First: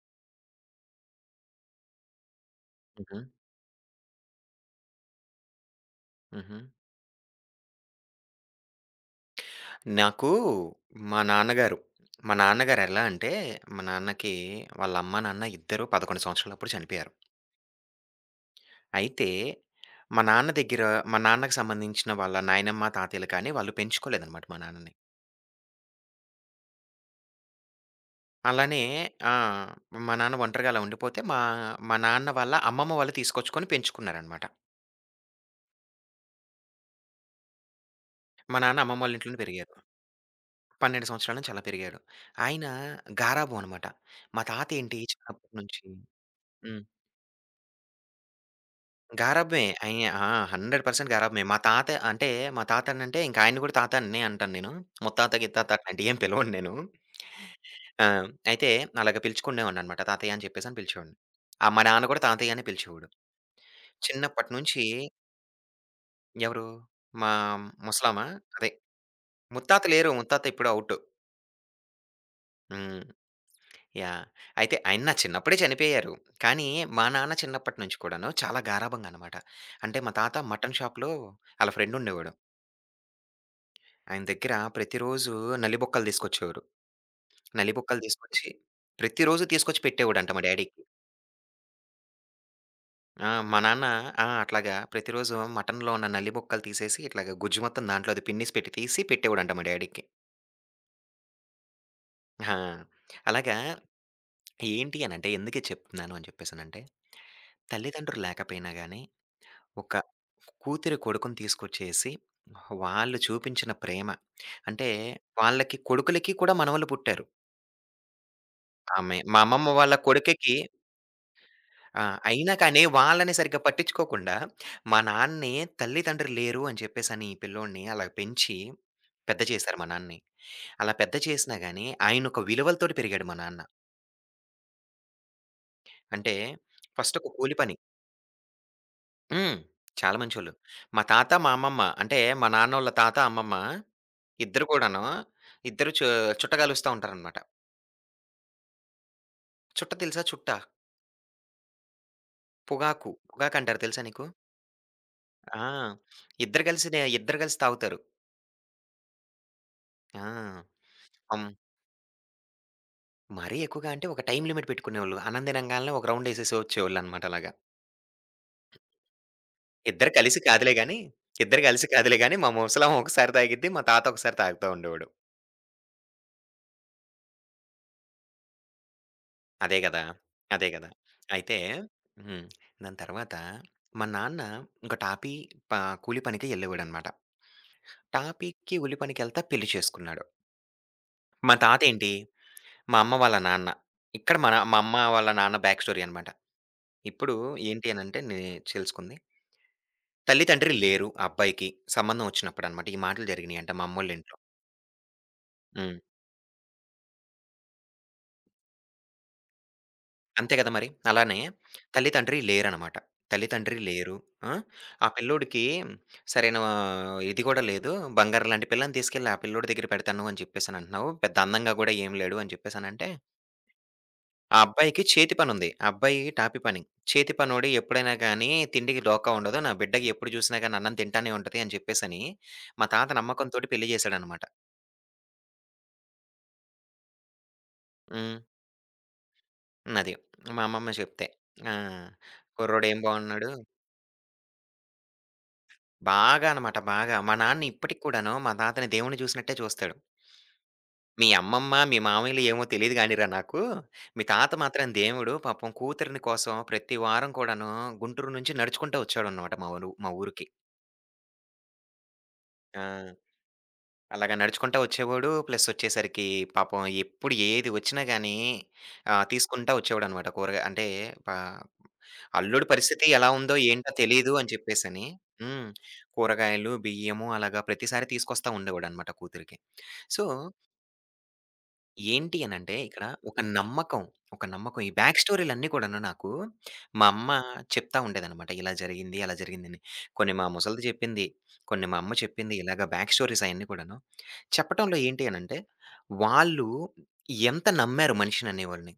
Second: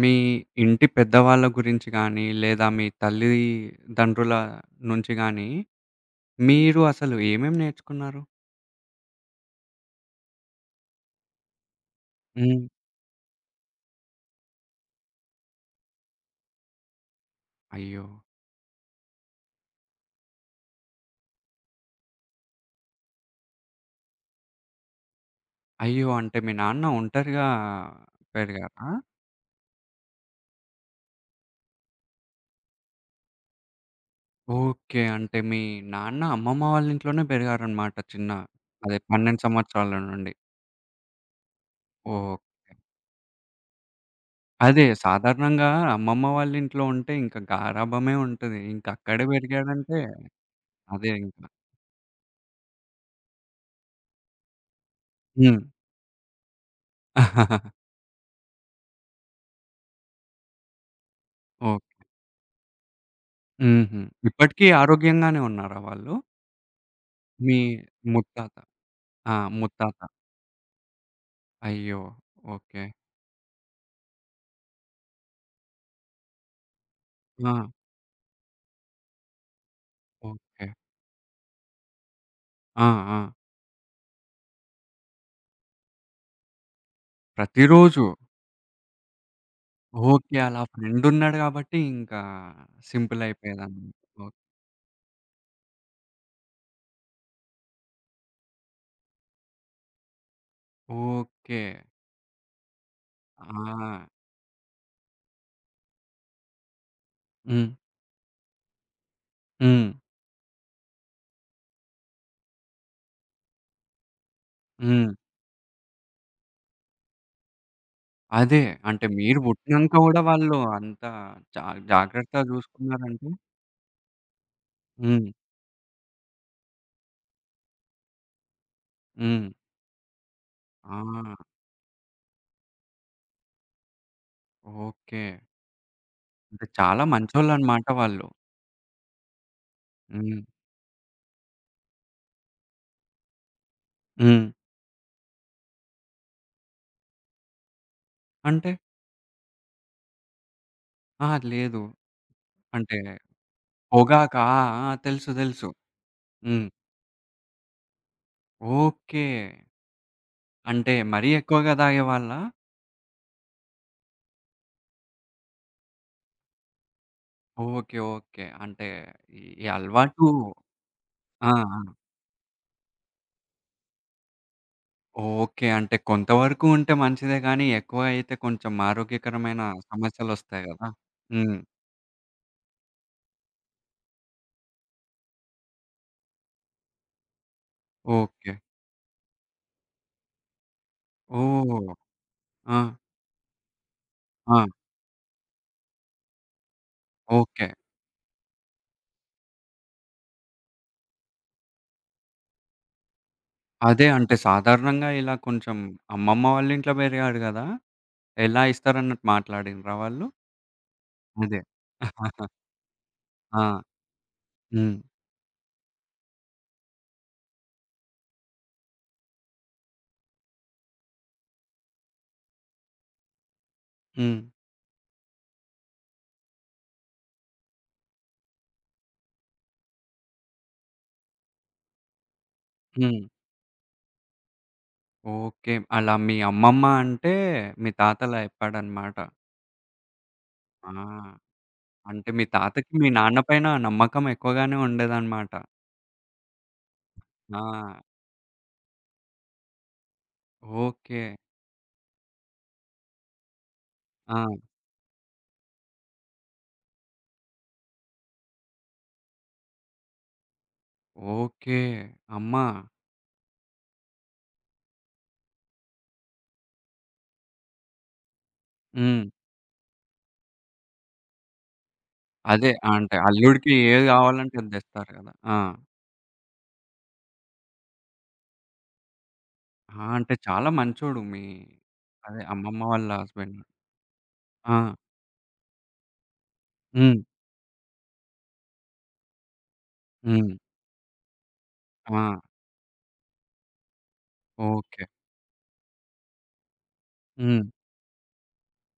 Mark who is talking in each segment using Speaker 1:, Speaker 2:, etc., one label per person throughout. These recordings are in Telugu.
Speaker 1: మీ ఇంటి పెద్దవాళ్ళ గురించి గానీ, లేదా మీ
Speaker 2: హుహు.
Speaker 1: తల్లిదండ్రుల నుంచి గానీ,
Speaker 2: హుహు.
Speaker 1: మీరు అసలు ఏమేమి నేర్చుకున్నారు?
Speaker 2: నాకు మా నాన్నగారు, మా
Speaker 1: హ్మ్.
Speaker 2: నాన్నగారు ఎలా అంటే, మా నాన్నకి వాళ్ళ అమ్మ, నాన్న ఇద్దరూ 11 సంవత్సరాలప్పుడు చనిపోయారు.
Speaker 1: అయ్యో!
Speaker 2: అయితే మా నాన్న దగ్గర మా నాన్నకి సంబంధించిన వాళ్ళ నాయనమ్మ, తాతయ్యలు కానీ వాళ్ళు పెంచుకోలేదనమాట మా నాన్నని.
Speaker 1: అయ్యో! అంటే మీ నాన్న ఒంటరిగా
Speaker 2: అలానే
Speaker 1: పెరిగారా?
Speaker 2: ఆ! మా నాన్న ఒంటరిగా అలా ఉండిపోతే మా మా నాన్న వాళ్ళ అమ్మమ్మ వాళ్ళు తీసుకొచ్చుకొని పెంచుకున్నారనమాట.
Speaker 1: ఓకే. అంటే మీ నాన్న అమ్మమ్మ వాళ్ళ ఇంట్లోనే పెరిగారనమాట చిన్న
Speaker 2: మా నాన్న
Speaker 1: అదే
Speaker 2: అమ్మమ్మ వాళ్ళ ఇంట్లోనే
Speaker 1: 12
Speaker 2: పెరిగారు.
Speaker 1: సంవత్సరాల నుండి.
Speaker 2: 12 సంవత్సరాల నుంచి అలా పెరిగాడు.
Speaker 1: ఓహ్!
Speaker 2: ఆయన గారాబం అనమాట. మా తాత
Speaker 1: అదే
Speaker 2: ఏంటి చిన్నప్పటి
Speaker 1: సాధారణంగా
Speaker 2: నుంచి
Speaker 1: అమ్మమ్మ వాళ్ళ
Speaker 2: హ్మ్.
Speaker 1: ఇంట్లో ఉంటే ఇంక గారాబమే ఉంటది. ఇంకక్కడే
Speaker 2: గారాబమే.
Speaker 1: పెరిగాడంటే
Speaker 2: అయి ఆ! 100%
Speaker 1: అదే ఇంక.
Speaker 2: గారాబమే. మా తాత అంటే మా తాతనంటే ఇంక ఆయన్ని గూడా తాతనే అంటాను నేను. ముత్తాత,
Speaker 1: హ్మ్.
Speaker 2: గిత్తాత అట్లాంటియేం పిలవను నేను. ఆ! అయితే అలాగ పిలుచుకునేవాడిననమాట. తాతయ్య అని చెప్పేసని పిలిచేవాడిని. ఆ! మా
Speaker 1: ఓకే.
Speaker 2: నాన్న గూడా తాతయ్య అనే పిలిచేవాడు.
Speaker 1: హుహు.
Speaker 2: చిన్నప్పటి
Speaker 1: ఇప్పటికి
Speaker 2: నుంచి
Speaker 1: ఆరోగ్యంగానే ఉన్నారా వాళ్ళు?
Speaker 2: ఎవరు మా
Speaker 1: మీ
Speaker 2: ముసలామ
Speaker 1: ముత్తాత.
Speaker 2: అదే
Speaker 1: ఆ!
Speaker 2: ముత్తాత
Speaker 1: ముత్తాత.
Speaker 2: లేరు. ముత్తాత ఇప్పుడు ఔటు.
Speaker 1: అయ్యో! ఓకే.
Speaker 2: హ్మ్. యాహ్! అయితే ఆయన నా చిన్నప్పుడే చనిపోయారు. కానీ మా నాన్న
Speaker 1: ఆ!
Speaker 2: చిన్నప్పటి నుంచి కూడాను చాలా గారాబంగా అనమాట. అంటే మా తాత
Speaker 1: ఓకే.
Speaker 2: మటన్ షాప్‌లో ఆళ్ళ ఫ్రెండ్ ఉండేవాడు.
Speaker 1: ఆ! ఆ!
Speaker 2: ఆయన దగ్గర ప్రతిరోజు నల్లిబొక్కలు తీసుకొచ్చేవారు. నల్లిబొక్కలు
Speaker 1: ప్రతిరోజు.
Speaker 2: తీసుకొచ్చి ప్రతిరోజు తీసుకొచ్చి పెట్టేవాడంట
Speaker 1: ఓకే.
Speaker 2: మా
Speaker 1: అలా
Speaker 2: డ్యాడీకి.
Speaker 1: ఫ్రెండ్ ఉన్నాడు గాబట్టి ఇంకా సింపుల్
Speaker 2: ఆ! మా నాన్న
Speaker 1: అయిపోయేదన్నమాట.
Speaker 2: ఆ!
Speaker 1: ఓహ్!
Speaker 2: అట్లాగా ప్రతిరోజు మటన్‌లో ఉన్న నల్లిబొక్కలు తీసేసి ఇట్లాగా గుజ్జు మొత్తం దాంట్లో అది పిన్నేసి పెట్టి తీసి పెట్టేవాడంట మా డ్యాడీకి.
Speaker 1: ఓకే.
Speaker 2: ఆ! అలాగా
Speaker 1: ఆ!
Speaker 2: ఏంటి అనంటే ఎందుకు ఇది చెప్తున్నాను అని చెప్పేసనంటే,
Speaker 1: హ్మ్.
Speaker 2: తల్లిదండ్రులు లేకపోయినా గానీ
Speaker 1: హ్మ్.
Speaker 2: ఒక కూతురి, కొడుకుని తీసుకొచ్చేసి వాళ్ళు చూపించిన ప్రేమ అంటే
Speaker 1: హ్మ్.
Speaker 2: వాళ్ళకి కొడుకులకి కూడా మనవళ్ళు పుట్టారు.
Speaker 1: అదే. అంటే
Speaker 2: ఆమె
Speaker 1: మీరు
Speaker 2: మా అమ్మమ్మ
Speaker 1: పుట్టినంక
Speaker 2: వాళ్ళ
Speaker 1: గూడా
Speaker 2: కొడుకుకి
Speaker 1: వాళ్ళు అంత జా
Speaker 2: ఆ!
Speaker 1: జాగ్రత్తగా
Speaker 2: అయినా కానీ
Speaker 1: జూసుకున్నారంటే
Speaker 2: వాళ్ళని సరిగ్గా పట్టించుకోకుండా, మా
Speaker 1: హ్మ్.
Speaker 2: నాన్నే తల్లితండ్రులు లేరు అని చెప్పేసని ఈ పిల్లోడిని అలా పెంచి, పెద్ద
Speaker 1: హ్మ్.
Speaker 2: చేశారు మా నాన్నని. అలా
Speaker 1: ఆ!
Speaker 2: పెద్ద చేసినా గాని, ఆయనొక విలువలతోటి పెరిగాడు మా నాన్న.
Speaker 1: ఓకే.
Speaker 2: అంటే
Speaker 1: అంటే చాలా
Speaker 2: ఫస్ట్ ఒక కూలి పని
Speaker 1: మంచోళ్ళన్నమాట వాళ్ళు.
Speaker 2: హ్మ్. చాలా
Speaker 1: హ్మ్.
Speaker 2: మంచోళ్ళు. మా తాత, మా అమ్మమ్మ అంటే మా నాన్నోళ్ళ తాత, అమ్మమ్మ
Speaker 1: హ్మ్.
Speaker 2: ఇద్దరు కూడాను, ఇద్దరు చు చుట్ట కాలుస్తా ఉంటారనమాట.
Speaker 1: అంటే?
Speaker 2: చుట్ట తెలుసా? చుట్ట.
Speaker 1: అహా! లేదు. అంటే
Speaker 2: పొగాకు. పొగాకంటారు తెలుసా నీకు?
Speaker 1: పొగాకా? ఆ! ఆ! తెలుసు.
Speaker 2: ఆ!
Speaker 1: తెలుసు. హ్మ్.
Speaker 2: ఇద్దరు కలిసి తాగుతారు.
Speaker 1: ఓకే.
Speaker 2: ఆ!
Speaker 1: అంటే మరీ
Speaker 2: అం
Speaker 1: ఎక్కువగా తాగేవాళ్ళా?
Speaker 2: మరీ ఎక్కువగా అంటే ఒక టైమ్ లిమిట్ పెట్టుకునేవాళ్ళు. అన్నం తినంగాల్నే ఒక రౌండ్ ఎసేసి వచ్చేవాళ్ళనమాట అలాగా.
Speaker 1: ఓకే. ఓకే. అంటే ఈ ఈ
Speaker 2: ఇద్దరు
Speaker 1: అలవాటు
Speaker 2: కలిసి కాదులే గానీ,
Speaker 1: ఆ!
Speaker 2: ఇద్దరు
Speaker 1: ఆ!
Speaker 2: కలిసి కాదులే గానీ, మా ముసలామె ఒకసారి తాగిద్ది. మా తాత ఒకసారి తాగుతా ఉండేవాడు.
Speaker 1: ఓకే. అంటే కొంతవరకు ఉంటే మంచిదే గానీ, ఎక్కువ అయితే కొంచెం ఆరోగ్యకరమైన
Speaker 2: అదే గదా!
Speaker 1: సమస్యలొస్తాయి
Speaker 2: అదే
Speaker 1: గదా!
Speaker 2: గదా! అయితే
Speaker 1: హ్మ్.
Speaker 2: హ్మ్. దాని తర్వాత మా నాన్న ఇంక టాపీ ప కూలి పనికి ఎళ్ళేవాడనమాట.
Speaker 1: ఓకే.
Speaker 2: టాపీకి, కూలి పనికెళ్తా పెళ్లి చేసుకున్నాడు. మా
Speaker 1: ఓహ్!
Speaker 2: తాతేంటి,
Speaker 1: ఆ!
Speaker 2: మా అమ్మ వాళ్ళ నాన్న. ఇక్కడ మన
Speaker 1: ఆ!
Speaker 2: మా అమ్మ వాళ్ళ నాన్న బ్యాక్ స్టోరీ అనమాట. ఇప్పుడు
Speaker 1: ఓకే.
Speaker 2: ఏంటి అనంటే నే తెలుసుకుంది. తల్లి, తండ్రి లేరు ఆ అబ్బాయికి. సంబంధం వచ్చినప్పుడనమాట. ఈ మాటలు జరిగినియంట మా
Speaker 1: అదే అంటే
Speaker 2: అమ్మోళ్ళింట్లో.
Speaker 1: సాధారణంగా ఇలా కొంచెం
Speaker 2: హ్మ్.
Speaker 1: అమ్మమ్మ వాళ్ళ ఇంట్లో పెరిగాడు గదా! ఎలా ఇస్తారన్నట్టు మాట్లాడిండ్రా వాళ్ళు?
Speaker 2: అంతే కదా మరి. అలానే
Speaker 1: అదే.
Speaker 2: తల్లి, తండ్రి లేరనమాట. తల్లి, తండ్రి
Speaker 1: ఆ!
Speaker 2: లేరు. ఆ!
Speaker 1: హ్మ్.
Speaker 2: ఆ పిల్లోడికి సరైన ఆ, ఇది గూడా లేదు. బంగారం లాంటి పిల్లని తీసుకెళ్ళి ఆ పిల్లోడి దగ్గర పెడతాను అని చెప్పేసనంటున్నావు. పెద్ద అందంగా గూడా ఏం లేడు అని చెప్పేసనంటే,
Speaker 1: హ్మ్.
Speaker 2: ఆ అబ్బాయికి చేతి పనుంది. ఆ అబ్బాయి టాపీ పని. చేతి పనోడు ఎప్పుడైనా గానీ తిండికి డోకా ఉండదు. నా బిడ్డకి ఎప్పుడు జూసినా గానీ అన్నం తింటానే ఉంటది అని చెప్పేసని, మా తాత
Speaker 1: హ్మ్.
Speaker 2: నమ్మకంతోటి పెళ్లి జేశాడనమాట.
Speaker 1: ఓకే. అలా మీ అమ్మమ్మ అంటే మీ
Speaker 2: హ్మ్.
Speaker 1: తాతలా చెప్పాడన్నమాట.
Speaker 2: అది. మా
Speaker 1: ఆ!
Speaker 2: అమ్మమ్మ చెప్తే. ఆ!
Speaker 1: అంటే మీ తాతకి
Speaker 2: కుర్రోడేం
Speaker 1: మీ నాన్న
Speaker 2: బాగున్నాడు.
Speaker 1: పైన నమ్మకం ఎక్కువగానే ఉండేదన్నమాట.
Speaker 2: బాగా అనమాట బాగా. మా
Speaker 1: ఆ!
Speaker 2: నాన్న ఇప్పటికి కూడాను మా తాతని దేవుడిని చూసినట్టే చూస్తాడు.
Speaker 1: ఓకే.
Speaker 2: "మీ అమ్మమ్మ, మీ మామయ్యలు ఏమో తెలీదు గానిరా నాకు. మీ
Speaker 1: ఆ!
Speaker 2: తాత మాత్రం దేవుడు. పాపం కూతురిని కోసం ప్రతి వారం కూడాను గుంటూరు నుంచి నడుచుకుంటా వచ్చాడనమాట మా ఊరికి."
Speaker 1: ఓకే. అమ్మా!
Speaker 2: ఆ! అలాగా నడుచుకుంటా వచ్చేవాడు. ప్లస్ వచ్చేసరికి పాపం ఎప్పుడు ఏది వచ్చినా గానీ ఆహ్,
Speaker 1: హ్మ్.
Speaker 2: తీసుకుంటా వచ్చేవాడనమాట కూరగా అంటే పా అల్లుడి
Speaker 1: అదే
Speaker 2: పరిస్థితి
Speaker 1: అంటే
Speaker 2: ఎలా ఉందో
Speaker 1: అల్లుడికి
Speaker 2: ఏంటో
Speaker 1: ఏది
Speaker 2: తెలీదు అని
Speaker 1: కావాలంటే అది
Speaker 2: చెప్పేసని.
Speaker 1: తెస్తారు కదా! ఆ!
Speaker 2: హ్మ్. కూరగాయలు, బియ్యము అలాగా ప్రతిసారి తీసుకొస్తా ఉండేవాడనమాట కూతురికి.
Speaker 1: ఆ!
Speaker 2: సో,
Speaker 1: అంటే చాలా మంచోడు మీ
Speaker 2: ఏంటి
Speaker 1: అదే
Speaker 2: అనంటే
Speaker 1: అమ్మమ్మ
Speaker 2: ఇక్కడ
Speaker 1: వాళ్ళ
Speaker 2: ఒక
Speaker 1: హస్బెండ్.
Speaker 2: నమ్మకం, ఒక నమ్మకం ఈ
Speaker 1: ఆ!
Speaker 2: బ్యాక్ స్టోరీలన్నీ కూడాను నాకు మా
Speaker 1: హ్మ్.
Speaker 2: అమ్మ చెప్తా ఉండేదనమాట. ఇలా జరిగింది, అలా జరిగిందని. కొన్ని మా
Speaker 1: హ్మ్.
Speaker 2: ముసలిది చెప్పింది, కొన్ని మా అమ్మ
Speaker 1: ఆ!
Speaker 2: చెప్పింది ఇలాగ బ్యాక్ స్టోరీస్ అయన్నీ కూడాను. చెప్పటంలో
Speaker 1: ఓకే.
Speaker 2: ఏంటి అనంటే, వాళ్ళు
Speaker 1: హ్మ్.
Speaker 2: ఎంత నమ్మారు మనిషిననేవాళ్ళని.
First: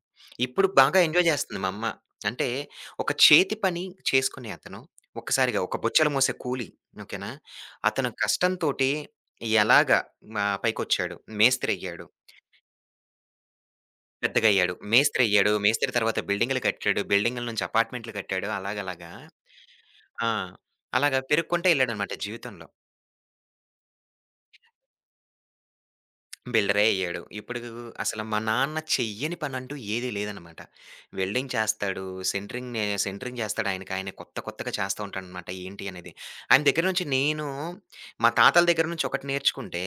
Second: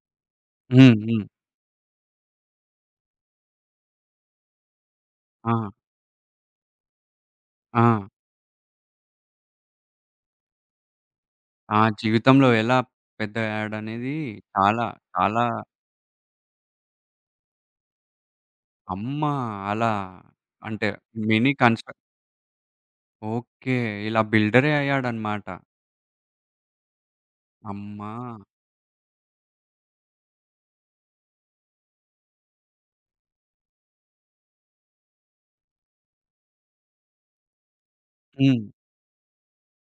Speaker 2: ఇప్పుడు
Speaker 1: హ్మ్.
Speaker 2: బాగా
Speaker 1: హ్మ్.
Speaker 2: ఎంజాయ్ జేస్తుంది మా అమ్మ. అంటే, ఒక చేతి పని చేసుకునే అతను,
Speaker 1: ఆ!
Speaker 2: ఒక్కసారిగా ఒక బొచ్చెలు మోసే కూలి ఓకేనా?
Speaker 1: ఆ!
Speaker 2: అతను కష్టంతోటి ఎలాగా ఆహ్, పైకొచ్చాడు,
Speaker 1: ఆ
Speaker 2: మేస్త్రయ్యాడు,
Speaker 1: జీవితంలో ఎలా పెద్దయ్యాడనేది
Speaker 2: పెద్దగయ్యాడు,
Speaker 1: చాలా,
Speaker 2: మేస్త్రయ్యాడు, మేస్త్రి
Speaker 1: చాలా
Speaker 2: అయ్యాడు, మేస్త్రి తర్వాత బిల్డింగులు కట్టాడు, బిల్డింగుల నుంచి అపార్ట్‌మెంట్లు కట్టాడు అలాగలాగా
Speaker 1: అమ్మ! అలా
Speaker 2: ఆ!
Speaker 1: అంటే
Speaker 2: అలాగా
Speaker 1: మినీ
Speaker 2: పెరుక్కుంటా
Speaker 1: కన్‌స్ట్రక్
Speaker 2: ఎళ్ళాడనమాట జీవితంలో.
Speaker 1: ఓకే. ఇలా బిల్డరే అయ్యాడన్నమాట.
Speaker 2: బిల్డరే అయ్యాడు. ఇప్పుడు
Speaker 1: అమ్మా!
Speaker 2: అసలు మా నాన్న చెయ్యని పనంటూ ఏదీ లేదనమాట. వెల్డింగ్ చేస్తాడు. సెంటరింగ్ చేస్తాడు. ఆయనకి ఆయన కొత్త కొత్తగా చేస్తా ఉంటాడనమాట ఏంటి అనేది. ఆయన దగ్గర నుంచి నేను మా
Speaker 1: హ్మ్.
Speaker 2: తాతల దగ్గర నుంచి ఒకటి నేర్చుకుంటే,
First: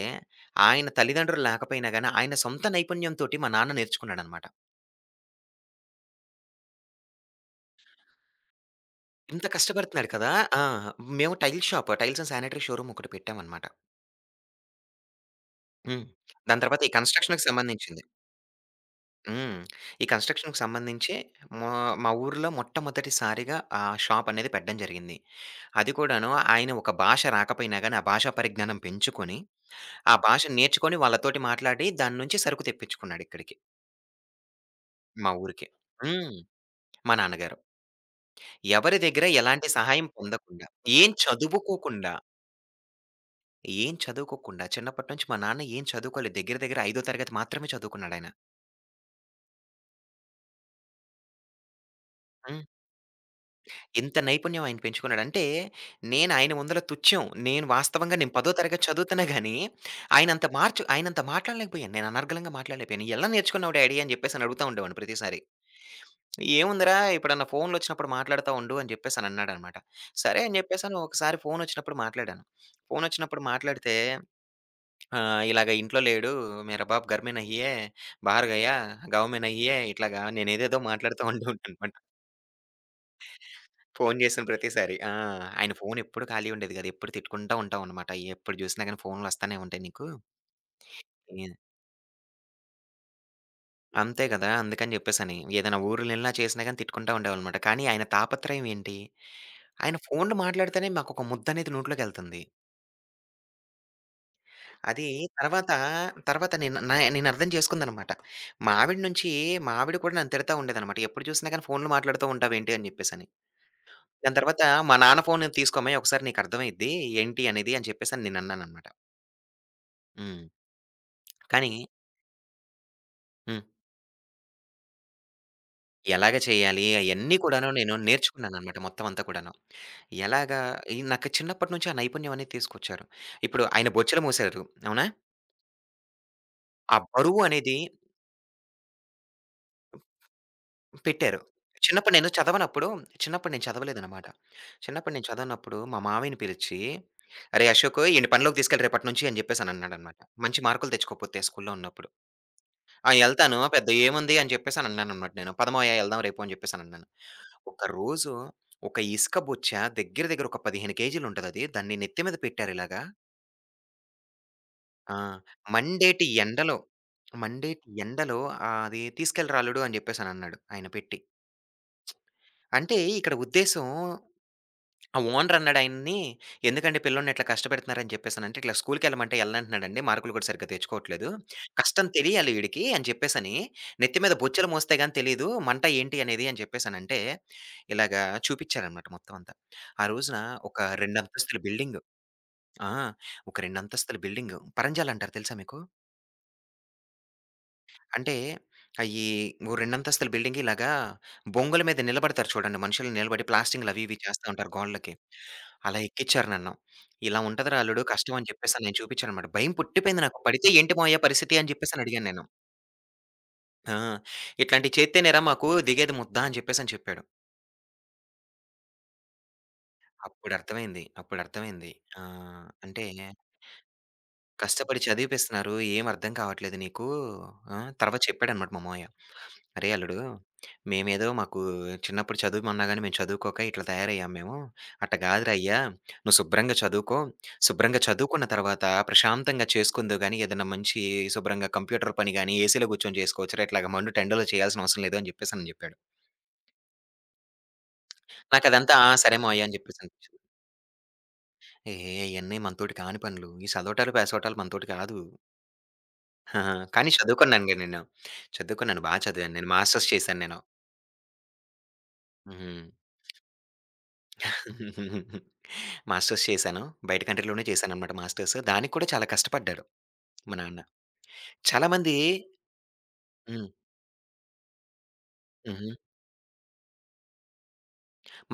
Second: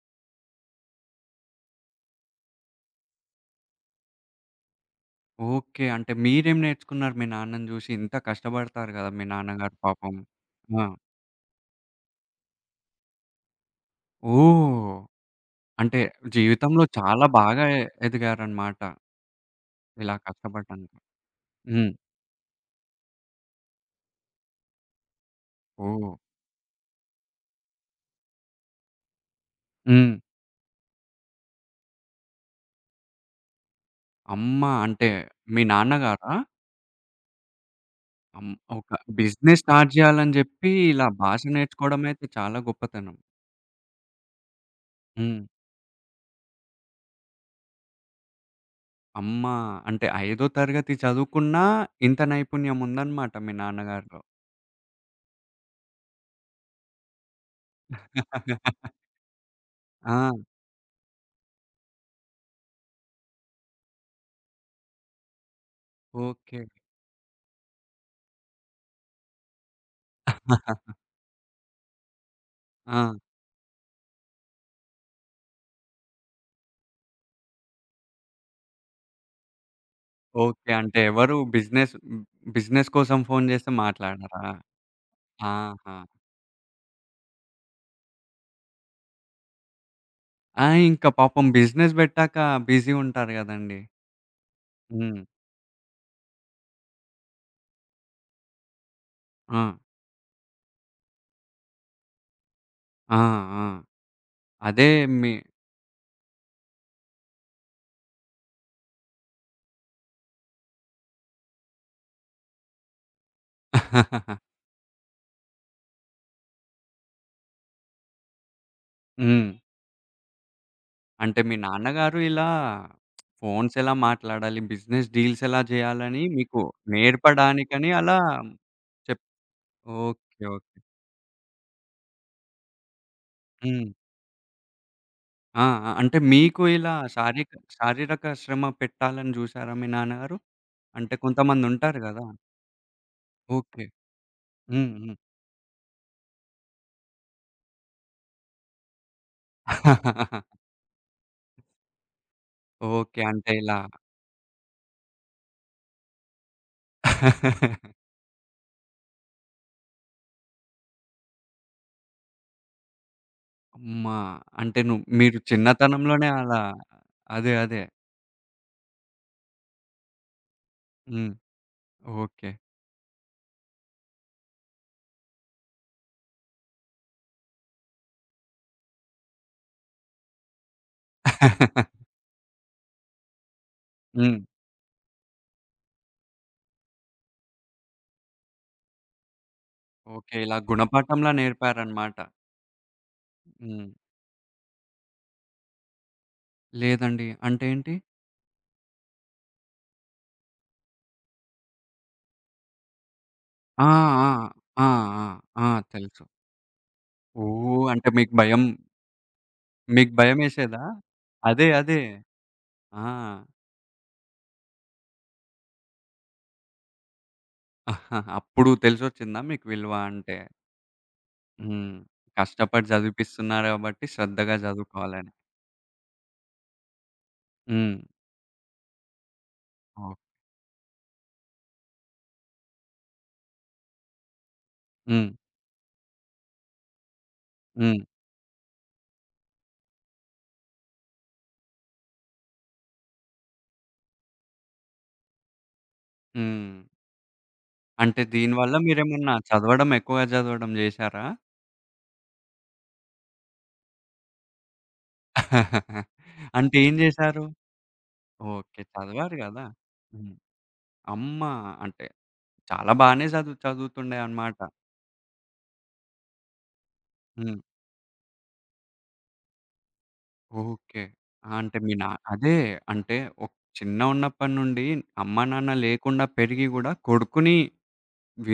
Speaker 2: ఆయన తల్లిదండ్రులు లేకపోయినా గానీ, ఆయన సొంత నైపుణ్యంతోటి మా నాన్న నేర్చుకున్నాడనమాట.
Speaker 1: ఓకే. అంటే మీరేం నేర్చుకున్నారు మీ నాన్నని చూసి? ఇంత కష్టపడతారు కదా! మీ
Speaker 2: ఇంత
Speaker 1: నాన్నగారు
Speaker 2: కష్టపడుతున్నాడు
Speaker 1: పాపం.
Speaker 2: కదా! ఆ!
Speaker 1: ఆ!
Speaker 2: మేము tile shop, tiles and sanitary showroom ఒకటి పెట్టామనమాట.
Speaker 1: ఓహ్! అంటే
Speaker 2: హ్మ్. దాని తర్వాత
Speaker 1: జీవితంలో
Speaker 2: ఈ
Speaker 1: చాలా
Speaker 2: కన్‌స్ట్రక్షన్‌కి
Speaker 1: బాగా ఎ
Speaker 2: సంబంధించింది.
Speaker 1: ఎదిగారన్నమాట.
Speaker 2: హ్మ్. ఈ
Speaker 1: ఇలా
Speaker 2: కన్‌స్ట్రక్షన్‌కి
Speaker 1: కష్టపడటానికి.
Speaker 2: సంబంధించి మా
Speaker 1: హ్మ్.
Speaker 2: మా ఊర్లో మొట్టమొదటిసారిగా ఆ షాపనేది పెట్టడం జరిగింది. అది
Speaker 1: ఓహ్!
Speaker 2: కూడాను ఆయన ఒక భాష రాకపోయినా గాని, ఆ భాషా పరిజ్ఞానం పెంచుకొని,
Speaker 1: హ్మ్.
Speaker 2: ఆ భాష నేర్చుకొని వాళ్ళతోటి మాట్లాడి దాని నుంచి సరుకు తెప్పించుకున్నాడిక్కడికి,
Speaker 1: అమ్మ! అంటే
Speaker 2: మా
Speaker 1: మీ
Speaker 2: ఊరికి.
Speaker 1: నాన్నగారా?
Speaker 2: హ్మ్. మా నాన్నగారు.
Speaker 1: అమ్
Speaker 2: ఎవరి
Speaker 1: ఒక
Speaker 2: దగ్గర
Speaker 1: బిజినెస్
Speaker 2: ఎలాంటి
Speaker 1: స్టార్ట్
Speaker 2: సహాయం
Speaker 1: జేయాలని
Speaker 2: పొందకుండా,
Speaker 1: జెప్పి, ఇలా
Speaker 2: ఏం
Speaker 1: భాష
Speaker 2: చదువుకోకుండా,
Speaker 1: నేర్చుకోవడమయితే చాలా గొప్పతనం.
Speaker 2: ఏం చదువుకోకుండా చిన్నప్పటి నుంచి మా
Speaker 1: హ్మ్.
Speaker 2: నాన్న ఏం చదువుకోలేదు. దగ్గర దగ్గర ఐదో తరగతి మాత్రమే చదువుకున్నాడాయన.
Speaker 1: అమ్మ అంటే, ఐదో తరగతి చదువుకున్నా ఇంత నైపుణ్యం ఉందన్నమాట మీ
Speaker 2: ఇంత
Speaker 1: నాన్నగారిలో.
Speaker 2: నైపుణ్యం ఆయన పెంచుకున్నాడు. అంటే నేను ఆయన ముందల తుచ్చం. నేను వాస్తవంగా 10 తరగతి చదువుతున్నా గాని,
Speaker 1: ఆ!
Speaker 2: ఆయనంత మాట్లాడలేకపోయాను. నేను అనర్గళంగా మాట్లాడలేకపోయాను. "ఎలా నేర్చుకున్నావు డాడీ" అని చెప్పేసని అడుగుతా ఉండేవాడిని ప్రతిసారి.
Speaker 1: ఓకే.
Speaker 2: "ఏముందిరా ఎప్పుడన్నా ఫోన్‌లొచ్చినప్పుడు మాట్లాడుతా ఉండు" అని చెప్పేసని అన్నాడనమాట. సరే అని చెప్పేసని ఒకసారి ఫోనొచ్చినప్పుడు మాట్లాడాను.
Speaker 1: ఆ!
Speaker 2: ఫోనొచ్చినప్పుడు మాట్లాడితే ఆహ్, "ఇలాగ ఇంట్లో లేడు. మేరా బాబు घर में नहीं है. बाहर गया. गाँव में नहीं है." ఇట్లాగా
Speaker 1: ఓకే.
Speaker 2: నేనేదేదో
Speaker 1: అంటే
Speaker 2: మాట్లాడుతా
Speaker 1: ఎవరు బిజినెస్
Speaker 2: ఉండేవాడిననమాట.
Speaker 1: హ్మ్, బిజినెస్ కోసం ఫోను జేస్తే
Speaker 2: ఫోను జేసిన
Speaker 1: మాట్లాడరా?
Speaker 2: ప్రతిసారి. ఆ! ఆయన
Speaker 1: ఆహా!
Speaker 2: ఫోనెప్పుడు ఖాళీ ఉండేది గాదు. ఎప్పుడు తిట్టుకుంటా ఉంటామనమాట. ఎప్పుడు జూసినా గాని ఫోనులొస్తానే ఉంటాయి నీకు.
Speaker 1: ఆ! ఇంకా పాపం
Speaker 2: ఎ
Speaker 1: బిజినెస్ బెట్టాక బిజీ ఉంటారు గదండీ!
Speaker 2: అంతే గదా! అందుకని
Speaker 1: హ్మ్.
Speaker 2: జెప్పేసని. ఏదైనా ఊర్లెళ్ళినా చేసినా గాని తిట్టుకుంటా ఉండేవాళ్ళనమాట. కానీ ఆయన తాపత్రయం ఏంటి?
Speaker 1: ఆ!
Speaker 2: ఆయన ఫోన్‌లో మాట్లాడితేనే మాకొక ముద్దనేది నోట్లోకెళ్తుంది.
Speaker 1: ఆ! ఆ! అదే
Speaker 2: అది
Speaker 1: మీ
Speaker 2: తర్వాత, తర్వాత నేను నా నేనర్థం చేసుకుందనమాట. మా ఆవిడ నుంచి మా ఆవిడ కూడా నన్ను తిడతా ఉండేదనమాట. ఎప్పుడు జూసినా గాని ఫోన్‌లో మాట్లాడుతూ ఉంటావేంటి అని జెప్పేసని. దాని తర్వాత మా నాన్న ఫోను తీసుకోమ్మాయి ఒకసారి నీకర్థమైద్ది ఏంటి అనేది అని చెప్పేసని నేనన్నాననమాట.
Speaker 1: హ్మ్.
Speaker 2: హ్మ్.
Speaker 1: అంటే మీ
Speaker 2: కానీ
Speaker 1: నాన్నగారు ఇలా
Speaker 2: హ్మ్.
Speaker 1: ఫోన్స్ ఎలా మాట్లాడాలి, బిజినెస్ డీల్స్ ఎలా చేయాలని
Speaker 2: ఎలాగ
Speaker 1: మీకు
Speaker 2: చేయాలి అయన్నీ కూడాను
Speaker 1: నేర్పడానికని
Speaker 2: నేను
Speaker 1: అలా
Speaker 2: నేర్చుకున్నాననమాట మొత్తం అంతా
Speaker 1: చెప్
Speaker 2: కూడాను.
Speaker 1: ఓకే.
Speaker 2: ఎలాగా
Speaker 1: ఓకే.
Speaker 2: ఈ నాకు చిన్నప్పటి నుంచి ఆ నైపుణ్యం అనేది తీసుకొచ్చారు. ఇప్పుడు
Speaker 1: హ్మ్.
Speaker 2: ఆయన బొచ్చెలు మూసారు. అవునా?
Speaker 1: ఆ! ఆ! అంటే మీకు ఇలా
Speaker 2: ఆ బరువు
Speaker 1: శారీక
Speaker 2: అనేది
Speaker 1: శారీరక శ్రమ పెట్టాలని జూసారా మీ నాన్నగారు? అంటే
Speaker 2: పెట్టారు.
Speaker 1: కొంతమందుంటారు
Speaker 2: చిన్నప్పుడు
Speaker 1: గదా!
Speaker 2: నేను చదవనప్పుడు చిన్నప్పుడు నేను
Speaker 1: ఓకే.
Speaker 2: చదవలేదనమాట.
Speaker 1: హ్మ్.
Speaker 2: చిన్నప్పుడు
Speaker 1: హ్మ్.
Speaker 2: నేను చదవనప్పుడు మా మామయ్యని పిలిచి, "అరేయ్! అశోకు ఈడిని పనిలోకి తీసుకెళ్ళు రేపటి నుంచి" అని చెప్పేసనన్నాడనమాట. మంచి మార్కులు తెచ్చుకోకపోతే స్కూల్లో ఉన్నప్పుడు. ఆ!
Speaker 1: ఓకే. అంటే
Speaker 2: ఎళ్తాను.
Speaker 1: ఇలా
Speaker 2: పెద్ద ఏముంది అని చెప్పేసనన్నాననమాట నేను. పదమావయ్య ఎళ్దాం రేపు అని చెప్పేసనన్నాను. ఒకరోజు ఒక ఇసుక బొచ్చ దగ్గర దగ్గర ఒక 15 కేజీలుంటదది. దాన్ని నెత్తి మీద పెట్టారు ఇలాగా.
Speaker 1: అమ్మా! అంటే నువ్వు
Speaker 2: ఆ!
Speaker 1: మీరు
Speaker 2: మండేటి
Speaker 1: చిన్నతనంలోనే అలా
Speaker 2: ఎండలో,
Speaker 1: అదే. అదే.
Speaker 2: మండేటి ఎండలో ఆహ్, అది తీసుకెళ్ళరా అల్లుడు అని చెప్పేసనన్నాడు ఆయన పెట్టి.
Speaker 1: హ్మ్. ఓకే.
Speaker 2: అంటే ఇక్కడ ఉద్దేశ్యం ఆ ఓనర్ అన్నాడాయన్ని, "ఎందుకండి పిల్లోడిని ఇట్లా కష్టపెడుతున్నారని" జెప్పేసనంటే, "ఇట్లా స్కూలుకెళ్ళమంటే యెళ్ళనంటున్నాడండి. మార్కులు కూడా సరిగ్గా తెచ్చుకోవట్లేదు. కష్టం తెలియాలి ఈడికి" అని జెప్పేసని, "నెత్తి మీద
Speaker 1: హ్మ్.
Speaker 2: బొచ్చెలు మోస్తే గాని తెలీదు మంట ఏంటి అనేది" అని జెప్పేసనంటే, ఇలాగా చూపిచ్చారనమాట మొత్తం అంతా. ఆ
Speaker 1: ఓకే.
Speaker 2: రోజున
Speaker 1: ఇలా
Speaker 2: ఒక 2
Speaker 1: గుణపాఠంలా
Speaker 2: అంతస్తుల బిల్డింగు
Speaker 1: నేర్పారనమాట.
Speaker 2: ఆ! ఒక 2
Speaker 1: హ్మ్.
Speaker 2: అంతస్తుల బిల్డింగు పరంజాలంటారు తెలుసా మీకు?
Speaker 1: లేదండి. అంటే ఏంటి?
Speaker 2: అంటే అయ్యి ఓ రెండంతస్తుల బిల్డింగ్ ఇలాగా బొంగుల మీద నిలబడతారు చూడండి. మనుషులు నిలబడి
Speaker 1: ఆ!
Speaker 2: ప్లాస్టింగ్‌లు అవి ఇవి
Speaker 1: ఆ!
Speaker 2: చేస్తా ఉంటారు
Speaker 1: ఆ!
Speaker 2: గోడలకి.
Speaker 1: ఆ! ఆ!
Speaker 2: అలా
Speaker 1: తెలుసు.
Speaker 2: ఎక్కిచ్చారు నన్ను. ఇలా ఉంటదిరా
Speaker 1: ఓహ్!
Speaker 2: అల్లుడు
Speaker 1: అంటే మీకు
Speaker 2: కష్టం అని
Speaker 1: భయం
Speaker 2: చెప్పేసని నేను చూపించాననమాట. భయం
Speaker 1: మీకు
Speaker 2: పుట్టిపోయింది నాకు. పడితే
Speaker 1: భయమేసేదా?
Speaker 2: ఏంటి మావయ్య పరిస్థితి
Speaker 1: అదే.
Speaker 2: అని
Speaker 1: అదే.
Speaker 2: చెప్పేసని అడిగాను నేను.
Speaker 1: ఆ!
Speaker 2: ఆ! ఇట్లాంటివి చేత్తేనేరా మాకు దిగేది ముద్ద అని చెప్పేసని చెప్పాడు.
Speaker 1: అప్పుడు తెలిసొచ్చిందా మీకు విలువ అంటే?
Speaker 2: అప్పుడు అర్థమైంది.
Speaker 1: హ్మ్.
Speaker 2: ఆ!
Speaker 1: కష్టపడి
Speaker 2: అంటే
Speaker 1: చదివిపిస్తున్నారు కాబట్టి శ్రద్ధగా
Speaker 2: కష్టపడి
Speaker 1: చదువుకోవాలని.
Speaker 2: చదివిపిస్తున్నారు. ఏం అర్థం కావట్లేదు నీకు. ఆ!
Speaker 1: హ్మ్.
Speaker 2: తర్వాత చెప్పాడనమాట మా మావయ్య. "అరేయ్!
Speaker 1: ఓహ్!
Speaker 2: అల్లుడు మేమేదో మాకు చిన్నప్పుడు చదువుమన్నా గాని మేము చదువుకోక ఇట్లా తయారయ్యాం మేము. అట్ట
Speaker 1: హ్మ్.
Speaker 2: కాదురా అయ్యా! నువ్వు శుభ్రంగా చదువుకో.
Speaker 1: హ్మ్.
Speaker 2: శుభ్రంగా చదువుకున్న తర్వాత ప్రశాంతంగా చేసుకుందువు గాని ఏదన్నా మంచి శుభ్రంగా కంప్యూటర్ పని గాని, ఏసీలో కూర్చొని చేసుకోవచ్చురా. ఇట్లాగ మండు టెండలో చేయాల్సిన అవసరం లేదు" అని చెప్పేసని చెప్పాడు.
Speaker 1: హ్మ్. అంటే దీనివల్ల
Speaker 2: నాకదంతా ఆ!
Speaker 1: మీరేమన్నా
Speaker 2: సరే మావయ్య అని
Speaker 1: చదవడం ఎక్కువగా
Speaker 2: చెప్పేసనిపించింది.
Speaker 1: చదవడం చేశారా?
Speaker 2: ఏ అయన్నీ మనతోటి కాని పనులు. ఈ చదవటాలు, పేసవటాలు మనతోటి కాదు. ఆహా!
Speaker 1: అంటే ఏం
Speaker 2: కానీ
Speaker 1: చేశారు?
Speaker 2: చదువుకున్నానుగా నేను.
Speaker 1: ఓకే.
Speaker 2: చదువుకున్నాను. బా
Speaker 1: చదివారు
Speaker 2: చదివాను
Speaker 1: గదా!
Speaker 2: నేను. మాస్టర్స్
Speaker 1: హ్మ్.
Speaker 2: చేశాను నేను.
Speaker 1: అమ్మ అంటే
Speaker 2: హ్మ్.
Speaker 1: చాలా బానే చదువుతుండే అన్నమాట.
Speaker 2: మాస్టర్స్ చేశాను. బయట
Speaker 1: హ్మ్.
Speaker 2: కంట్రీలోనే చేశాననమాట మాస్టర్స్. దానికి కూడా చాలా కష్టపడ్డాడు మా నాన్న.
Speaker 1: ఓకే. ఆ! అంటే మీ నా
Speaker 2: చాలామంది
Speaker 1: అదే అంటే ఒక్
Speaker 2: హ్మ్.
Speaker 1: చిన్నగున్నప్పటి నుండి అమ్మా, నాన్న
Speaker 2: హుహు.
Speaker 1: లేకుండా పెరిగి గూడా కొడుకుని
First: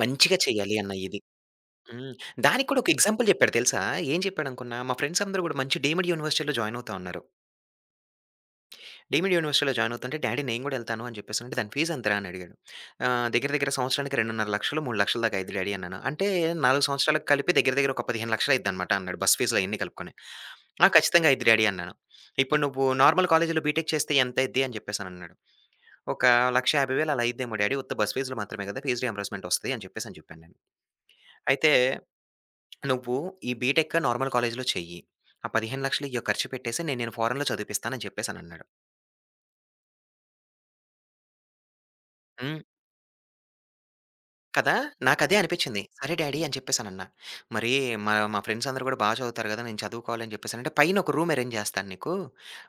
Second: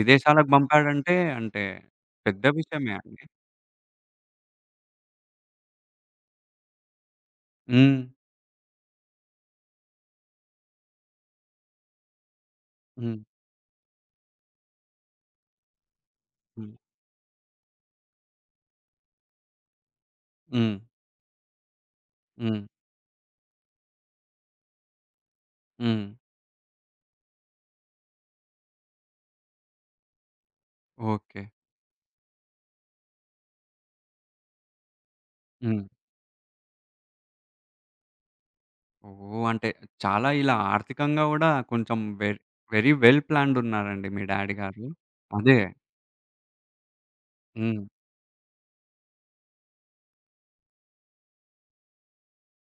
Speaker 2: మంచిగా చేయాలి అన్న
Speaker 1: పంపాడంటే
Speaker 2: ఇది.
Speaker 1: అంటే
Speaker 2: హ్మ్.
Speaker 1: పెద్ద
Speaker 2: దానికి కూడా ఒక
Speaker 1: విషయమే అండి.
Speaker 2: ఎగ్జాంపుల్ చెప్పాడు తెలుసా? ఏం చెప్పాడనుకున్నా? మా ఫ్రెండ్స్ అందరూ కూడా మంచి డీమ్డ్ యూనివర్సిటీలో జాయిన్ అవుతా ఉన్నారు.
Speaker 1: హ్మ్.
Speaker 2: డీమ్డ్ యూనివర్సిటీలో జాయిన్ అవుతుంటే, "డ్యాడీ నేను గూడా ఎళ్తాను" అని చెప్పేసనంటే, "దాని ఫీజ్ ఎంతరా?" అని అడిగాడు.
Speaker 1: హ్మ్.
Speaker 2: ఆహ్, దగ్గర దగ్గర సంవత్సరానికి 2,500,000, 3,00,000 దాకా అయిద్ది డ్యాడీ అన్నాను. అంటే
Speaker 1: హ్మ్.
Speaker 2: 4 సంవత్సరాలకు కలిపి దగ్గర దగ్గర ఒక 15,00,000 అయిద్దనమాట అన్నాడు. బస్ ఫీజులు అయన్నీ కలుపుకొని.
Speaker 1: హ్మ్.
Speaker 2: "ఆ! ఖచ్చితంగా అయిద్ది డ్యాడీ" అన్నాను. "ఇప్పుడు
Speaker 1: హ్మ్.
Speaker 2: నువ్వు నార్మల్ కాలేజీలో బీటెక్ చేస్తే ఎంతయిద్ది?" అని చెప్పేసనన్నాడు.
Speaker 1: హ్మ్.
Speaker 2: "ఒక 1,50,000 అలా అయిద్దేమో డ్యాడీ ఉత్త బస్ ఫీజులు మాత్రమే గదా! ఫీజు రియంబర్స్‌మెంట్ ఒస్తది" అని చెప్పేసని చెప్పాను నేను.
Speaker 1: ఓకే.
Speaker 2: "అయితే నువ్వు ఈ బీటెక్ నార్మల్ కాలేజీలో చెయ్యి. ఆ
Speaker 1: హ్మ్.
Speaker 2: 15,00,000 ఇయ్యో ఖర్చు పెట్టేసి నేను నిన్ను ఫారెన్‌లో చదివిపిస్తాను" అని చెప్పేసనన్నాడు.
Speaker 1: ఓహ్! అంటే చాలా ఇలా ఆర్థికంగా గూడా కొంచెం వె
Speaker 2: హ్మ్.
Speaker 1: వెరీ వెల్ ప్లాన్డ్ ఉన్నారండి మీ డ్యాడీ
Speaker 2: కదా!
Speaker 1: గారు.
Speaker 2: నాకదే
Speaker 1: అదే.
Speaker 2: అనిపిచ్చింది. సరే డాడీ అని చెప్పేసానన్నా. మరి
Speaker 1: హ్మ్.
Speaker 2: మా మా ఫ్రెండ్స్ అందరూ గూడా బా చదువుతారు గదా! నేను చదువుకోవాలని చెప్పేసనంటే, "పైన ఒక రూమ్ అరేంజ్ జేస్తాను నీకు.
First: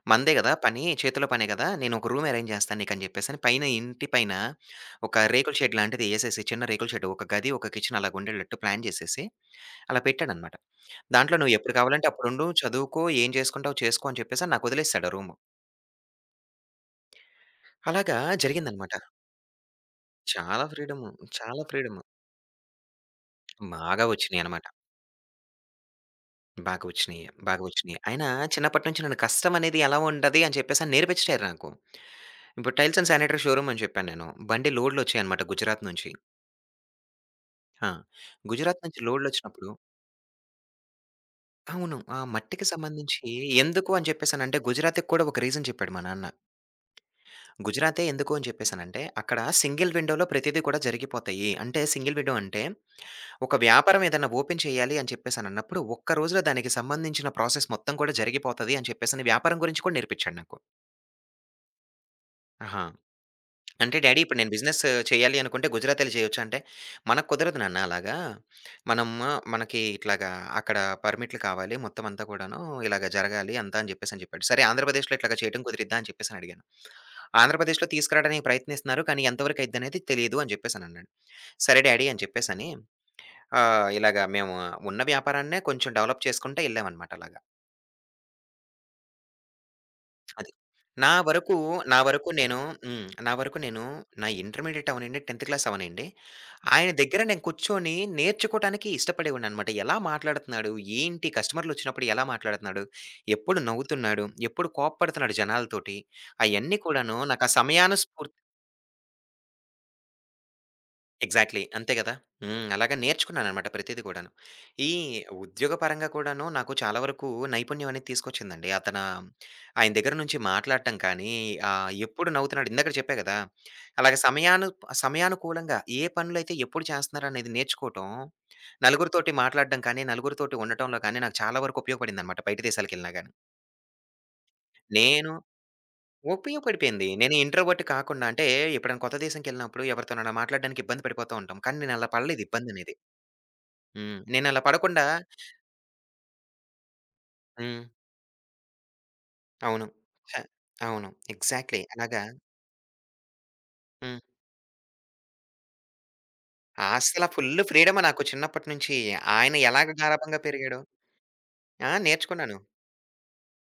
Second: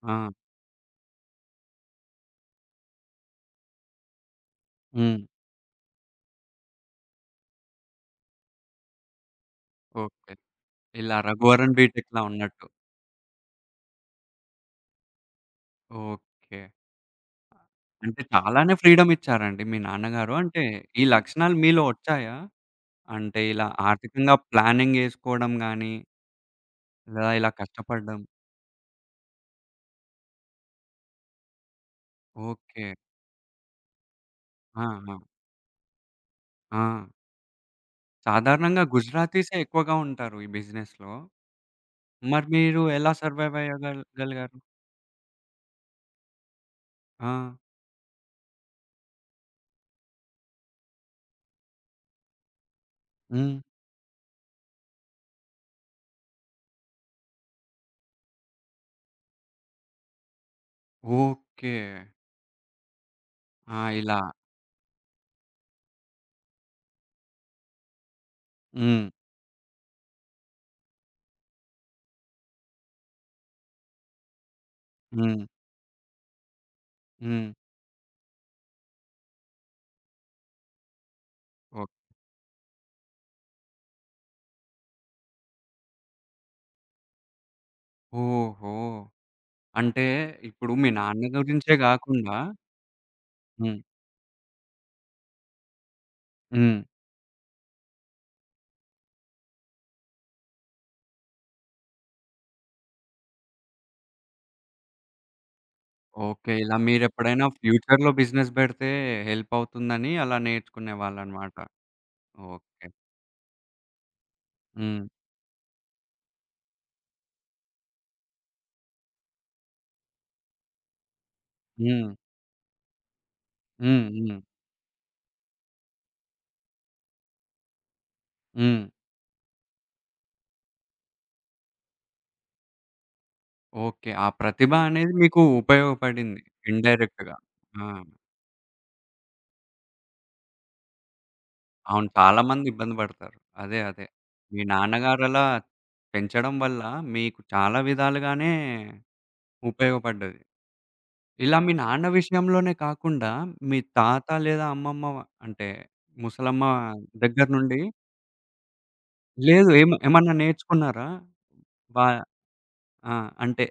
Speaker 1: ఆ!
Speaker 2: మనదే గదా పని, చేతిలో పనే గదా! నేను ఒక రూమ్ అరేంజ్ జేస్తాను నీకు" అని చెప్పేసని ఇంటి పైన
Speaker 1: హ్మ్.
Speaker 2: ఒక రేకుల షెడ్ లాంటిది ఎసేసి, చిన్న రేకుల షెడ్ ఒక గది, ఒక కిచెన్ అలాగుండేటట్టు ప్లాన్ జేసేసి అలా
Speaker 1: ఓకే.
Speaker 2: పెట్టాడనమాట.
Speaker 1: ఇలా
Speaker 2: దాంట్లో "నువ్వు
Speaker 1: 'రఘువరన్
Speaker 2: ఎప్పుడు కావాలంటే
Speaker 1: బీటెక్‌లా'
Speaker 2: అప్పుడుండు,
Speaker 1: ఉన్నట్టు.
Speaker 2: చదువుకో, ఏం జేసుకుంటావో చేసుకో" అని చెప్పేసని నాకొదిలేసాడు ఆ రూము.
Speaker 1: ఓకే.
Speaker 2: అలాగా
Speaker 1: అంటే చాలానే
Speaker 2: జరిగిందనమాట.
Speaker 1: ఫ్రీడమ్ ఇచ్చారండి మీ నాన్నగారు. అంటే
Speaker 2: చాలా
Speaker 1: ఈ
Speaker 2: ఫ్రీడము.
Speaker 1: లక్షణాలు
Speaker 2: చాలా
Speaker 1: మీలో
Speaker 2: ఫ్రీడము.
Speaker 1: వచ్చాయా? అంటే ఇలా
Speaker 2: బాగా
Speaker 1: ఆర్థికంగా
Speaker 2: వచ్చినియనమాట.
Speaker 1: ప్లానింగ్ ఏసుకోవడం గాని,
Speaker 2: బాగా వచ్చినియి.
Speaker 1: లేదా ఇలా
Speaker 2: బాగా వచ్చినియి.
Speaker 1: కష్టపడడం.
Speaker 2: అయినా చిన్నప్పటి నుంచి నన్ను కష్టం అనేది ఎలా ఉంటది అని చెప్పేసని నేర్పించారు నాకు. ఇప్పుడు
Speaker 1: okay.
Speaker 2: Tiles and sanitary showroom అని చెప్పాను నేను. బండి
Speaker 1: ఆ! ఆ!
Speaker 2: లోడ్‌లొచ్చాయన్నమాట గుజరాత్ నుంచి.
Speaker 1: ఆ!
Speaker 2: ఆ!
Speaker 1: సాధారణంగా
Speaker 2: గుజరాత్ నుంచి
Speaker 1: గుజరాతీసే
Speaker 2: లోడ్‌లొచ్చినప్పుడు
Speaker 1: ఎక్కువగా ఉంటారు ఈ బిజినెస్‌లో.
Speaker 2: అవును. ఆ
Speaker 1: మరి
Speaker 2: మట్టికి
Speaker 1: మీరు ఎలా
Speaker 2: సంబంధించి
Speaker 1: సర్వైవ్
Speaker 2: ఎందుకు
Speaker 1: అయ్యగల్
Speaker 2: అని
Speaker 1: గలిగారు?
Speaker 2: చెప్పేసనంటే గుజరాత్‌కి కూడా ఒక రీజన్ చెప్పాడు మా నాన్న.
Speaker 1: ఆ!
Speaker 2: గుజరాతే ఎందుకు అని చెప్పేసనంటే అక్కడ సింగిల్ విండోలో ప్రతీదీ కూడా జరిగిపోతాయి. అంటే సింగిల్ విండో అంటే
Speaker 1: హ్మ్.
Speaker 2: ఒక వ్యాపారం ఏదైనా ఓపెన్ చేయాలి అని చెప్పేసనన్నప్పుడు ఒక్క రోజులో దానికి సంబంధించిన ప్రాసెస్ మొత్తం కూడా జరిగిపోతది అని చెప్పేసని వ్యాపారం గురించి కూడా నేర్పించాడు నాకు.
Speaker 1: ఓకే.
Speaker 2: ఆహా!
Speaker 1: ఆ!
Speaker 2: అంటే
Speaker 1: ఇలా
Speaker 2: డ్యాడీ ఇప్పుడు నేను బిజినెస్ చేయాలి అనుకుంటే గుజరాతీలో చేయొచ్చా? అంటే, మనకు కుదరదు నాన్న అలాగా.
Speaker 1: హ్మ్.
Speaker 2: మనం మనకి ఇట్లాగా అక్కడ పర్మిట్లు కావాలి మొత్తం అంతా కూడాను. ఇలాగ జరగాలి అంతా అని చెప్పేసి అని చెప్పాడు. సరే ఆంధ్రప్రదేశ్‌లో ఇట్లాగా
Speaker 1: హ్మ్.
Speaker 2: చేయటం కుదిరిద్దా? అని చెప్పేసి అని అడిగాను.
Speaker 1: హ్మ్.
Speaker 2: ఆంధ్రప్రదేశ్‌లో తీసుకురావడానికి ప్రయత్నిస్తున్నారు. కానీ ఎంతవరకు అయిద్దనేది తెలీదు అని చెప్పేసి అని అన్నాడు. సరే
Speaker 1: ఓహ్!
Speaker 2: డ్యాడీ అని చెప్పేసని ఆహ్, ఇలాగ మేము ఉన్న వ్యాపారాన్నే కొంచెం డెవలప్ చేసుకుంటా ఎళ్ళామనమాట అలాగ.
Speaker 1: ఓహో! అంటే
Speaker 2: అది.
Speaker 1: ఇప్పుడు మీ
Speaker 2: నా
Speaker 1: నాన్న
Speaker 2: వరకు,
Speaker 1: గురించే
Speaker 2: నా వరకు
Speaker 1: గాకుండా
Speaker 2: నేను హ్మ్. నా వరకు
Speaker 1: హ్మ్.
Speaker 2: నేను నా ఇంటర్మీడియేట్ అవ్వనండి, 10థ్ క్లాస్ అవ్వనండి.
Speaker 1: హ్మ్.
Speaker 2: ఆయన దగ్గర నేను కూర్చొని నేర్చుకోవటానికి ఇష్టపడేవాడిననమాట. ఎలా మాట్లాడుతున్నాడు? ఏంటి? కస్టమర్‌లొచ్చినప్పుడు ఎలా మాట్లాడుతున్నాడు? ఎప్పుడు నవ్వుతున్నాడు? ఎప్పుడు కోప్పడుతున్నాడు జనాలతోటి?
Speaker 1: ఓకే. ఇలా
Speaker 2: అయన్నీ కూడాను
Speaker 1: మీరెప్పుడైనా
Speaker 2: నాకు ఆ
Speaker 1: ఫ్యూచర్‌లో
Speaker 2: సమయానుస్ఫూ
Speaker 1: బిజినెస్ బెడితే హెల్ప్ అవుతుందని అలా నేర్చుకునేవాళ్ళనమాట.
Speaker 2: ఎగ్జాక్ట్‌లీ. అంతే గదా! హ్మ్.
Speaker 1: ఓకే.
Speaker 2: అలాగా నేర్చుకున్నాననమాట ప్రతీది గూడాను. ఈ
Speaker 1: హ్మ్.
Speaker 2: ఉద్యోగపరంగా కూడాను నాకు చాలా వరకు నైపుణ్యం అనేది తీసుకొచ్చిందండి. అతన ఆయన దగ్గర నుంచి మాట్లాడటం కానీ, ఆహ్,
Speaker 1: హ్మ్.
Speaker 2: ఎప్పుడు నవ్వుతున్నాడు ఇందాక చెప్పా గదా!
Speaker 1: హ్మ్.
Speaker 2: అలాగే
Speaker 1: హ్మ్.
Speaker 2: సమయాను సమయానుకూలంగా ఏ పనులైతే ఎప్పుడు చేస్తున్నారనేది నేర్చుకోవటం,
Speaker 1: హ్మ్.
Speaker 2: నలుగురితోటి మాట్లాడడం కానీ, నలుగురితోటి ఉండటంలో కానీ నాకు చాలా వరకు ఉపయోగపడిందనమాట బయట దేశాలకెళ్ళినా గాని.
Speaker 1: ఓకే. ఆ ప్రతిభ అనేది
Speaker 2: నేను
Speaker 1: మీకు ఉపయోగపడింది
Speaker 2: ఉపయోగపడిపోయింది.
Speaker 1: ఇండైరెక్ట్‌గా.
Speaker 2: నేను ఇంట్రోవర్ట్
Speaker 1: ఆ!
Speaker 2: కాకుండా అంటే ఎప్పుడైనా కొత్త దేశంకెళ్ళినప్పుడు ఎవరితోనైనా మాట్లాడడానికి ఇబ్బంది పడిపోతూ ఉంటాం. కానీ నేను
Speaker 1: అవును.
Speaker 2: అలా
Speaker 1: చాలా
Speaker 2: పడలేదు
Speaker 1: మంది ఇబ్బంది
Speaker 2: ఇబ్బందనేది.
Speaker 1: పడతారు. అదే. అదే.
Speaker 2: హ్మ్.
Speaker 1: మీ
Speaker 2: నేనలా పడకుండా
Speaker 1: నాన్నగారలా పెంచడం వల్ల మీకు చాలా
Speaker 2: హ్మ్.
Speaker 1: విధాలుగానే
Speaker 2: అవును. హ
Speaker 1: ఉపయోగపడ్డది.
Speaker 2: అవును.
Speaker 1: ఇలా మీ
Speaker 2: ఎగ్జాక్ట్‌లీ.
Speaker 1: నాన్న
Speaker 2: అలాగా
Speaker 1: విషయంలోనే కాకుండా, మీ
Speaker 2: హ్మ్.
Speaker 1: తాత లేదా అమ్మమ్మ వ- అంటే ముసలమ్మ
Speaker 2: అస్సల
Speaker 1: దగ్గర
Speaker 2: ఫుల్లు
Speaker 1: నుండి
Speaker 2: ఫ్రీడమ్ నాకు చిన్నప్పటి నుంచి. ఆయన
Speaker 1: లేదు
Speaker 2: ఎలాగ
Speaker 1: ఏమన్నా
Speaker 2: గారాబంగా పెరిగాడో
Speaker 1: నేర్చుకున్నారా?
Speaker 2: ఆ!
Speaker 1: వా
Speaker 2: నేర్చుకున్నాను.
Speaker 1: ఆ! అంటే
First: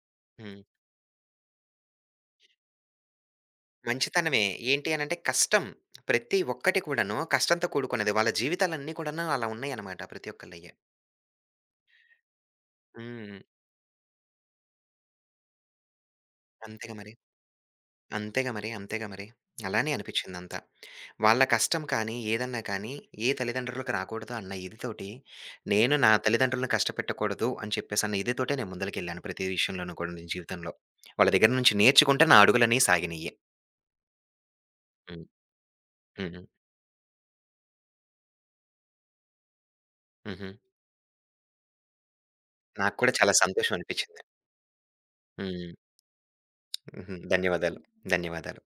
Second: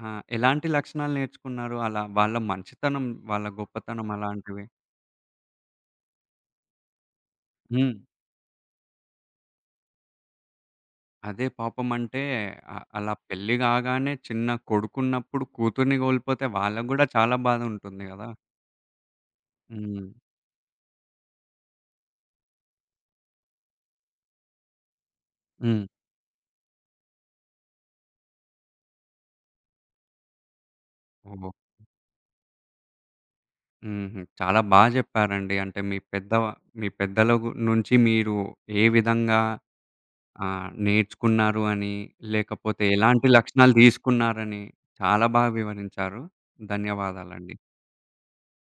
Speaker 1: ఆహ్,
Speaker 2: హ్మ్.
Speaker 1: ఎలాంటి లక్షణాలు నేర్చుకున్నారు? అలా వాళ్ళ మంచితనం, వాళ్ళ గొప్పతనం
Speaker 2: మంచితనమే.
Speaker 1: అలాంటివి?
Speaker 2: ఏంటి అనంటే కష్టం. ప్రతి ఒక్కటి కూడాను కష్టంతో
Speaker 1: హ్మ్.
Speaker 2: కూడుకున్నది. వాళ్ళ జీవితాలన్నీ కూడాను అలా ఉన్నాయన్నమాట ప్రతి ఒక్కళ్ళయ్యి.
Speaker 1: అదే పాపం అంటే అ అలా
Speaker 2: హ్మ్.
Speaker 1: పెళ్లి కాగానే చిన్న కొడుకున్నప్పుడు కూతుర్ని కోల్పోతే వాళ్ళకి
Speaker 2: అంతేగా
Speaker 1: గూడా
Speaker 2: మరి.
Speaker 1: చాలా బాధ ఉంటుంది గదా!
Speaker 2: అంతేగా మరి. అలానే
Speaker 1: హ్మ్.
Speaker 2: అనిపిచ్చిందంతా. వాళ్ళ కష్టం కానీ, ఏదన్నా కానీ, ఏ తల్లిదండ్రులకు రాకూడదు అన్న ఇదితోటి,
Speaker 1: హ్మ్.
Speaker 2: నేను నా తల్లిదండ్రులను కష్టపెట్టకూడదు అని చెప్పేసన్న ఇదితోటే నేను ముందలకెళ్ళాను ప్రతి విషయంలోనూ కూడా నేను జీవితంలో. వాళ్ళ
Speaker 1: ఓహ్!
Speaker 2: దగ్గర నుంచి నేర్చుకుంటే నా అడుగులనేయి సాగినియి.
Speaker 1: హుహు. చాలా బా
Speaker 2: హ్మ్.
Speaker 1: జెప్పారండి. అంటే మీ పెద్ద
Speaker 2: హ్మ్.
Speaker 1: మీ పెద్దల గు నుంచి మీరు ఏ విధంగా
Speaker 2: హుహు.
Speaker 1: ఆహ్, నేర్చుకున్నారు అని, లేకపోతే
Speaker 2: నాకు కూడా
Speaker 1: ఎలాంటి
Speaker 2: చాలా సంతోషం
Speaker 1: లక్షణాలు
Speaker 2: అనిపిచ్చింది.
Speaker 1: దీసుకున్నారని చాలా బాగా
Speaker 2: హ్మ్.
Speaker 1: వివరించారు.
Speaker 2: హుహు.
Speaker 1: ధన్యవాదాలండి.
Speaker 2: ధన్యవాదాలు. ధన్యవాదాలు.